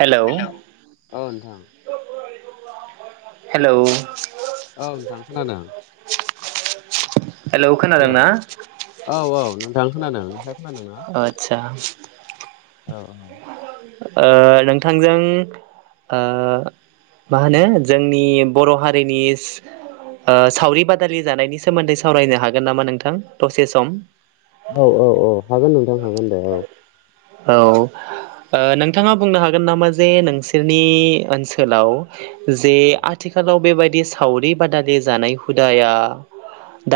Hello hello ओ नोंथां hello औ नोंथां खोनादों हेलौ हेल' खोनादोंना औ औ नोंथां खोनादों नोंथांआ खोनादों ना आदसा ओ नोंथांजों ओ मा होनो जोंनि बर' हारिनि ओ‌ सावरि बादालि जानायनि सोमोन्दै सावरायनो हागोन नामा नोंथां दसे सम औ औ औ हागोन नोंथां हागोन दे औ औ ओ नोंथाङा बुंनो हागोन नामा जे नोंसोरनि ओनसोलाव जे औ आथिखालाव बेबायदि सावरि बादालि जानाय हुदाया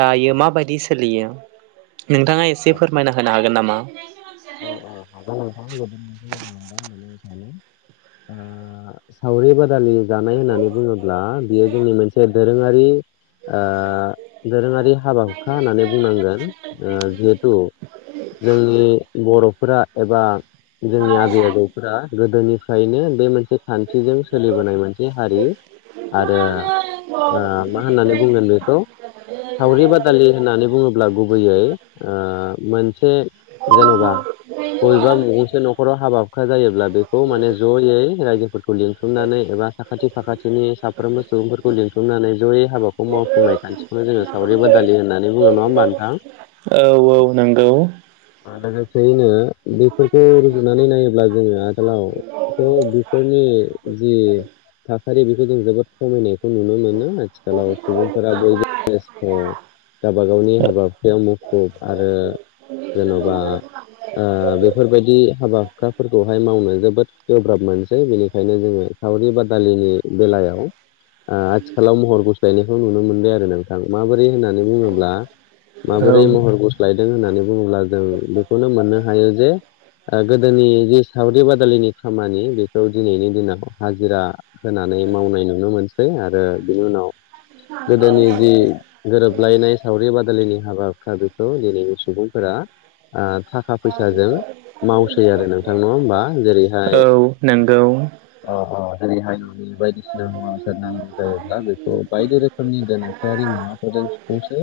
दायो माबायदि सोलियो नोंथाङा एसे औ फोरमायना होनो हागोन नामा औ [unintelligible] ओ सावरि बादालि जानाय होननानै बुङोब्ला बियो जोंनि मोनसे दोरोङारि ओ दोरोङारि हाबा हुखा होननानै बुंनांगोन जिहेथु जोंनि बर'फोरा एबा जोंनि आजै आजौफोरा गोदोनिफ्रायनो बे मोनसे खान्थिजों सोलिबोनाय मोनसे हारि आरो ओ मा होननानै बुंगोन बेखौ सावरि बादालि होननानै बुङोब्ला गुबैयै ओ मोनसे जेन'बा बबेबा गंसे न'खराव हाबा हुखा जायोब्ला बेखौ माने ज'यै रायजोफोरखौ लिंथुमनानै एबा साखाथि फाखाथिनि साफ्रोमबो सुबुंफोरखौ लिंथुमनानै जयै हाबाखौ मावफुंनाय खान्थिखौनो जोङो सावरि बादालि होननानै बुङो नङा होमबा नोंथां? औ औ नंगौ लोगोसेयैनो बेफोरखौ रुजुनानै नायोब्ला जोङो आगोलावथ' बेफोरनि जि थासारि बेखौ जों जोबोद खमायनाय नुनो मोनो आथिखालाव सुबुंफोरा बयबो बेस्थ' गावबा गावनि हाबा हुखायाव मुखुब आरो जेन'बा बेफोरबायदि हाबा हुखाफोरखौहाय मावनो जोबोद गोब्राब मोनसै बेनिखायनो जोङो सावरि बादालिनि बेलायाव आथिखालाव महर गुस्लायनायखौ नुनो मोनबाय आरो नोंथां माबोरै होननानै बुङोब्ला माबोरै औ महर गुस्लायदों होननानै बुङोब्ला जों बेखौनो मोननो हायो जे गोदोनि जि सावरि बादालिनि खामानि बेखौ दिनैनि दिनाव हाजिरा होनानै मावनाय नुनो मोनसै आरो बिनि उनाव गोदोनि जि गोरोबलायनाय सावरि बादालिनि हाबा बेखौ दिनै सुबुंफोरा थाखा फैसाजों मावसै आरो नोंथांनो हबा औ जेरैहाय नंगौ अ अ जेरैहाय न'नि बायदिसिना मुवा बेसाद नांगौ जायोब्ला बेखौ बायदि रोखोमनि गोनोखोआरि मुवाफोरजोंखौसो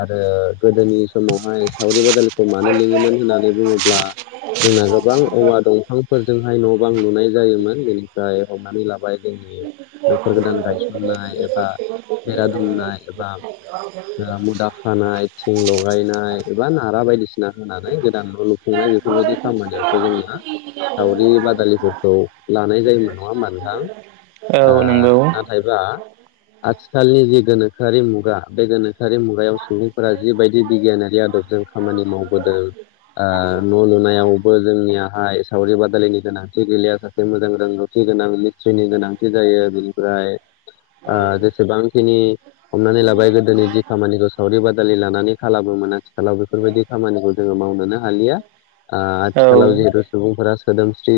आरो गोदोनि समावहाय सावरि बादालिखौ मानो लिङोमोन होननानै बुङोब्ला जोंना गोबां औवा दंफांफोर जोंहाय न' बां लुनाय जायोमोन बेनिफ्राय हमनानै लाबाय जोंनि न'खर गोदान गायसननाय एबा बेरा दुमनाय एबा मुदा खानाय थिं लगायनाय एबा नारा बायदिसिना फसिना होनानै गोदानल' लुफुंनाय बेफोरबायदि खामानियावसो जोंना सावरिनि बादालिफोरखौ लानाय जायोमोन नङा होमबा नोंथां? औ नंगौ नाथायबा आथिखालनि जि गोनोखोआरि मुगा बे गोनोखो भासारि मुगायाव सुबुंफोरा जिबायदि बिगियानारि आदबजों खामानि माव न' लुनायावबो जोंनियाहाय सावरि बादालिनि गोनांथि गैया जाथसे मोजां रांगौथि होनोनां नि गोनांथि जायो बिनिफ्राय जेसेबांखिनि हमनानै लाबाय गोदो नि जि खामानिखौ सावरि बादालि लानानै खालामोमोन आथिखालाव बेफोरबायदि खामानिखौ जोङो मावनोनो हालिया औ आथिखालाव जिहेतु सुबुंफोरा सोदोमस्रि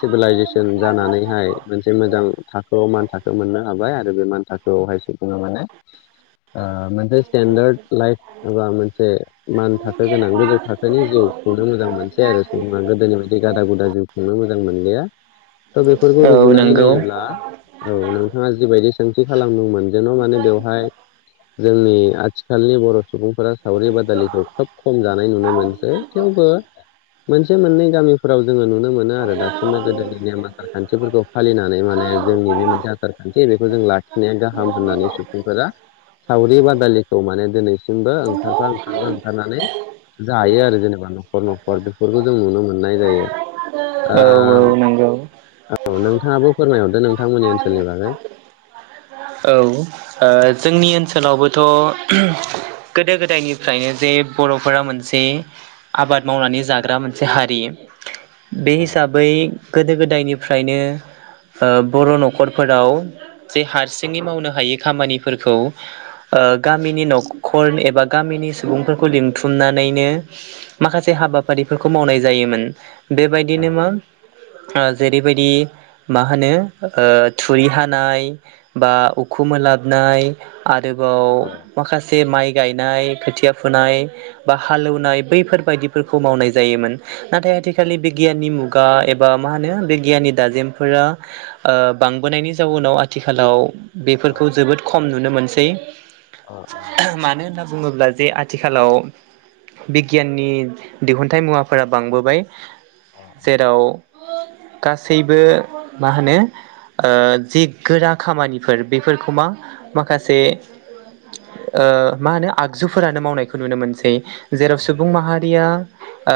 सिभिलाइजेसन जानानैहाय मोनसे मोजां थाखोआव मान थाखो मोननो हाबाय आरो बे मान थाखोआवहायसो बुङो माने मोनसे स्टेेनडार्द लाइफ एबा मोनसे मान थाखो गोनां गोजौ थाखोनि जिउ खुंनो मोजां मोनसे आरो सुबुङा गोदोनि बदि गादा गुदा जिउ खुंनो मोजां मोन मोनलिया थ' बेफोरखौ औ रुजुनानै नंगौ नायोब्ला औ नोंथाङा जिबायदि सोंथि खालामदोंमोन जेन' माने बेवहाय जोंनि आथिखालनि बर' सुबुंफोरा सावरि बादालि खोब खम जानाय नुनो मोनसै थेवबो मोनसे मोननै गामिफोराव जोङो नुनो मोनो आरो दासिमबो गोदोनि नेम आसार खान्थिफोरखौ फालिनानै माने जोंनि बे मोनसे आसार खान्थि बेखौ जों लाखिनाया गाहाम होननानै सुबुंफोरा सावरि बादालिखौ माने दिनैसिम ओंखारा ओंखारा ओंखारनानै जायो आरो जेनेबा न'खर न'खर बेफोरखौ जों नुनो मोननाय जायो। ओ औ औ नं। औ नोंथाङाबो फोरमायहरदो नोंथांमोननि ओनसोलनि बागै? औ जोंनि ओनसोलावबोथ' गोदो गोदायनिफ्रायनो जे बे बर'फोरा मोनसे आबाद मावनानै जाग्रा मोनसे हारि बे हिसाबै गोदो गोदायनिफ्रायनो बर' न'खरफोराव जे हारसिं नि मावनो हायै खामानिफोरखौ गामिनि न'खर एबा गामिनि सुबुं लिंथुमनानैनो माखासे हाबाफारिफोरखौ मावनाय जायोमोन। बेबायदिनो मा जेरैबायदि मा होनो थुरि हानाय बा उख मोनोलाबनाय आरोबाव माखासे माइक गायनाय खोथिया फुनाय बा हालेवनाय बैफोर बाददिफोरखौ मावनाय जायोमोन नाथाय आथिनि बिगियाननि मुगा एबा मा होनो बिगियाननि दाजेमफोरा बांबोनायनि जाउनाव आथिखालाव बेफोरखौ जोबोद खम नुनो मोनसै मानो होनना बुङोब्ला जे आथिखालाव बिगियाननि दिहुनन्थाइ मुवाफोरा बांबोबाय जेराव गासैबो मा होनो ओ जे गोरा खामानि फोर बेफोरखौ मा माखासे ओ मा होनो आगजुफोरानो मावनायखौ नुनो मोनसै जेराव सुबुं माहारिया आ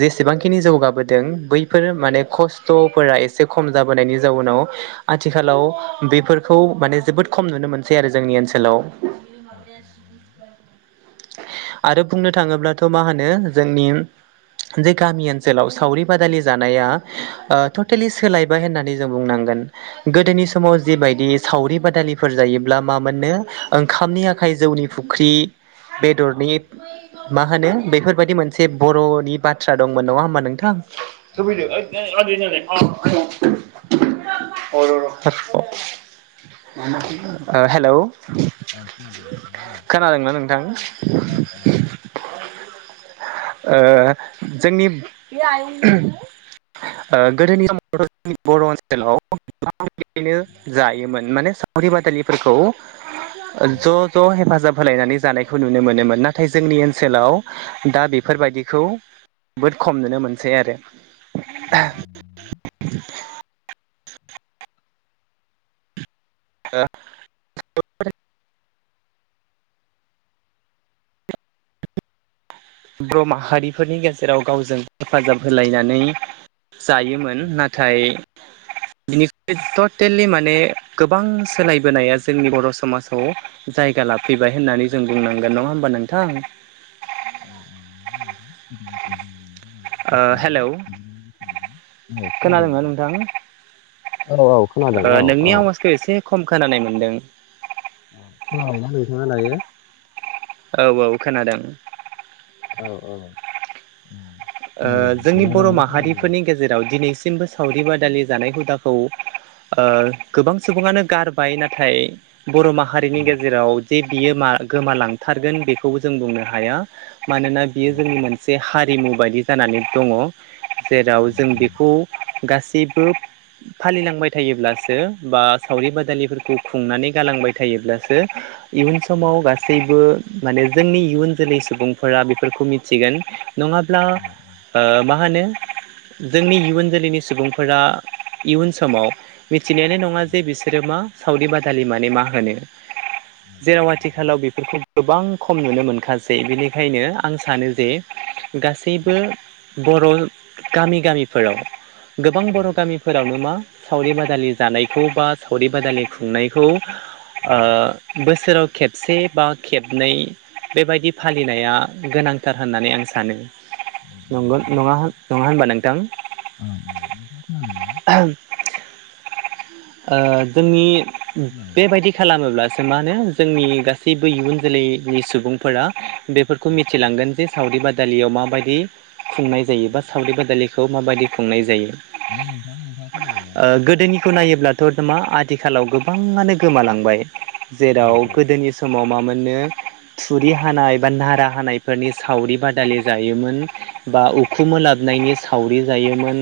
जेसेबांखिनि जौगाबोदों बैफोर माने खस्थ'फोरा एसे खम जाबोनायनि जाउनाव आथिखालाव बेफोरखौ माने जोबोद खम नुनो मोनसै आरो जोंनि ओनसोलाव [inaudible] आरो बुंनो थाङोब्लाथ' मा होनो जोंनि जे गामि ओनसोलाव सावरि बादालि जानाया ओ टटेलि सोलायबाय होननानै जों बुंनांगोन गोदोनि बायदि सावरि बादालिफोर जायोब्ला मा मोननो ओंखामनि आखाइ जौनि फुख्रि बेदरनि मा होनो बेफोरबायदि मोनसे बर'नि बाथ्रा दंमोन नङा होमबा नोंथां [unintelligible] ओ हेल' खोनादोंना नोंथां ओ जोंनि [unintelligible] ओ गोदोनि [inaudible] जोंनि बर' ओनसोलाव [unintelligible] जायोमोन माने सावरि बादालिफोरखौ ज' ज' हेफाजाब होलायनानै जानायखौ नुनो मोनोमोन नाथाय जोंनि ओनसोलाव दा बेफोरबायदिखौ जोबोद खम नुनो मोनसै आरो हो [unintelligible] बर' माहारिफोरनि गेजेराव गावजों हेफाजाब होलायनानै जायोमोन नाथाय बिनिफ्राय टटेलि माने गोबां सोलायबोनाया जोंनि बर' समाजाव जा जायगा लाफैबाय होननानै जों बुंनांगोन नङा होमबा नोंथां [inaudible] ओ खोनादों नोंथां ओ नोंनि आवाजखौ एसे खम खोनानाय मोनदों खोनाबायना नोंथाङा दायो औ औ खोनादों औ औ ओ जोंनि बर' माहारिफोरनि गेजेराव दिनै सिमबो सावरि बादालि जानाय हुदाखौ ओ गोबां सुबुङानो गारबाय नाथाय बर' माहारिनि गेजेराव जे बियो गोमालांथारगोन बेखौबो जों बुंनो हाया मानोना बियो जोंनि मोनसे हारिमु बायदि जानानै दङ जेराव जों बेखौ गासैबो फालिलांबाय थायोब्लासो बा सावरि बादालिफोरखौ खुंनानै गालांबाय बाय थायोब्लासो इयुन समाव गासैबो माने जोंनि इयुन जोलै सुबुंफोरा बेफोरखौ मिथिगोन नङाब्ला ओ मा होनो जोंनि इयुन जोलैनि सुबुंफोरा इयुन समाव मिथिनायानो नङा जे बिसोरो मा सावरि बादालि माने मा होनो जेराव आथिखालाव बेफोरखौ गोबां खम नुनो मोनखासै बेनिखायनो आं सानो जे गासैबो बर' गामि गामिफोराव गोबां बर' गामिफोरावनो मा सावरि बादालि जानायखौ बा सावरि बादालि खुंनायखौ ओ बोसोराव खेबसे बा खेबनै बेबायदि फालिनाया गोनांथार होननानै आं सानो। नंगौ नङा नङा होनबा नोंथां। [inaudible] ओ जोंनि बेबायदि खालामोब्ला मा होनो जोंनि गासैबो इयुन जोलैनि सुबुंफोरा बेफोरखौ मिथिलांगोन जे सावरि बादालियाव माबायदि खुंनाय जायो बा सावरि बादालिखौ माबायदि खुंनाय जायो। ओ गोदोनिखौ नायोब्लाथ' मा आथिखालाव गोबाङानो गोमालांबाय। जेराव गोदोनि समाव मा मोनोननो थुरि हानाय बा नारा हानायफोरनि सावरि बादालि जायोमोन। बा उखुम ओलाबनायनि सावरि जायोमोन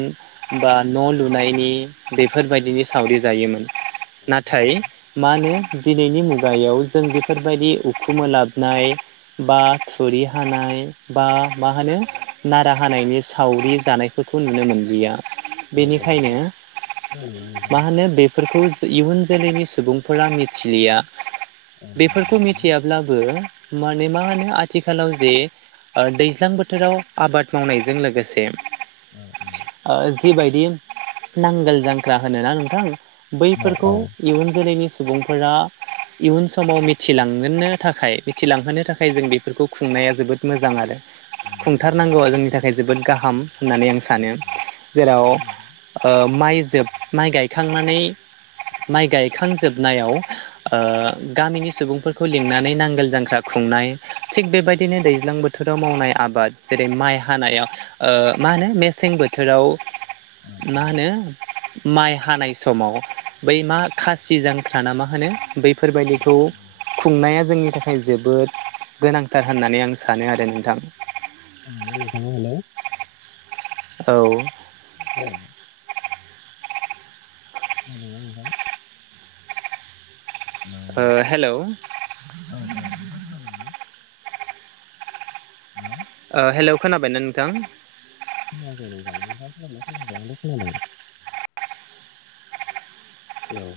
बा न' लुनायनि बेफोरबायदिनि सावरि जायोमोन नाथाय मा होनो दिनैनि मु गायाव जों बेफोरबायदि उखुम ओलाबनाय बा थुरि हानाय बा मा होनो नारा हानायनि सावरि जानायफोरखौ नुनो मोनलिया। बेनिखायनो मा होनो बेफोरखौ इयुन जोलैनि सुबुंफोरा मिथिलिया बेफोरखौ मिथियाब्लाबो माने मा होनो आथिखालाव जे दैज्लां बोथोराव आबाद मावनायजों लोगोसे ओ जिबायदि नांगोल जांख्रा होनो ना नोंथां बैफोरखौ इयुन जोलैनि सुबुंफोरा इयुन समाव मिथिलां गोननो थाखाय मिथिलांहोनो थाखाय जों बेफोरखौ खुंनाया जोबोद मोजां आरो थारनांगौआ जोंनि थाखाय जोबोद गाहाम होननानै आं सानो जेराव ओ माइ माइ गायखांनानै माइ गायखांजोबनायाव ओ गामिनि सुबुं फोरखौ लिंनानै नांगोल जांख्रा खुंनाय थिग बेबायदिनो दैज्लां बोथोराव मावनाय आबाद जेरै माइ हानायाव ओ मा होनो मेसें बोथोराव मा होनो माइ हानाय समाव बै मा खासि जांख्रा ना मा होनो बैफोरबायदिखौ खुंनाया जोंनि थाखाय जोबोद गोनांथार होननानै आं सानो आरो नोंथां। [inaudible] औ [inaudible] ओ हेलौ। [unintelligible] ओ हेलौ खोनाबायना नोंथां? खोनायाखै नोंथां नोंथाङा खोनादों ना खोनायाखै आंथ' खोनादों। औ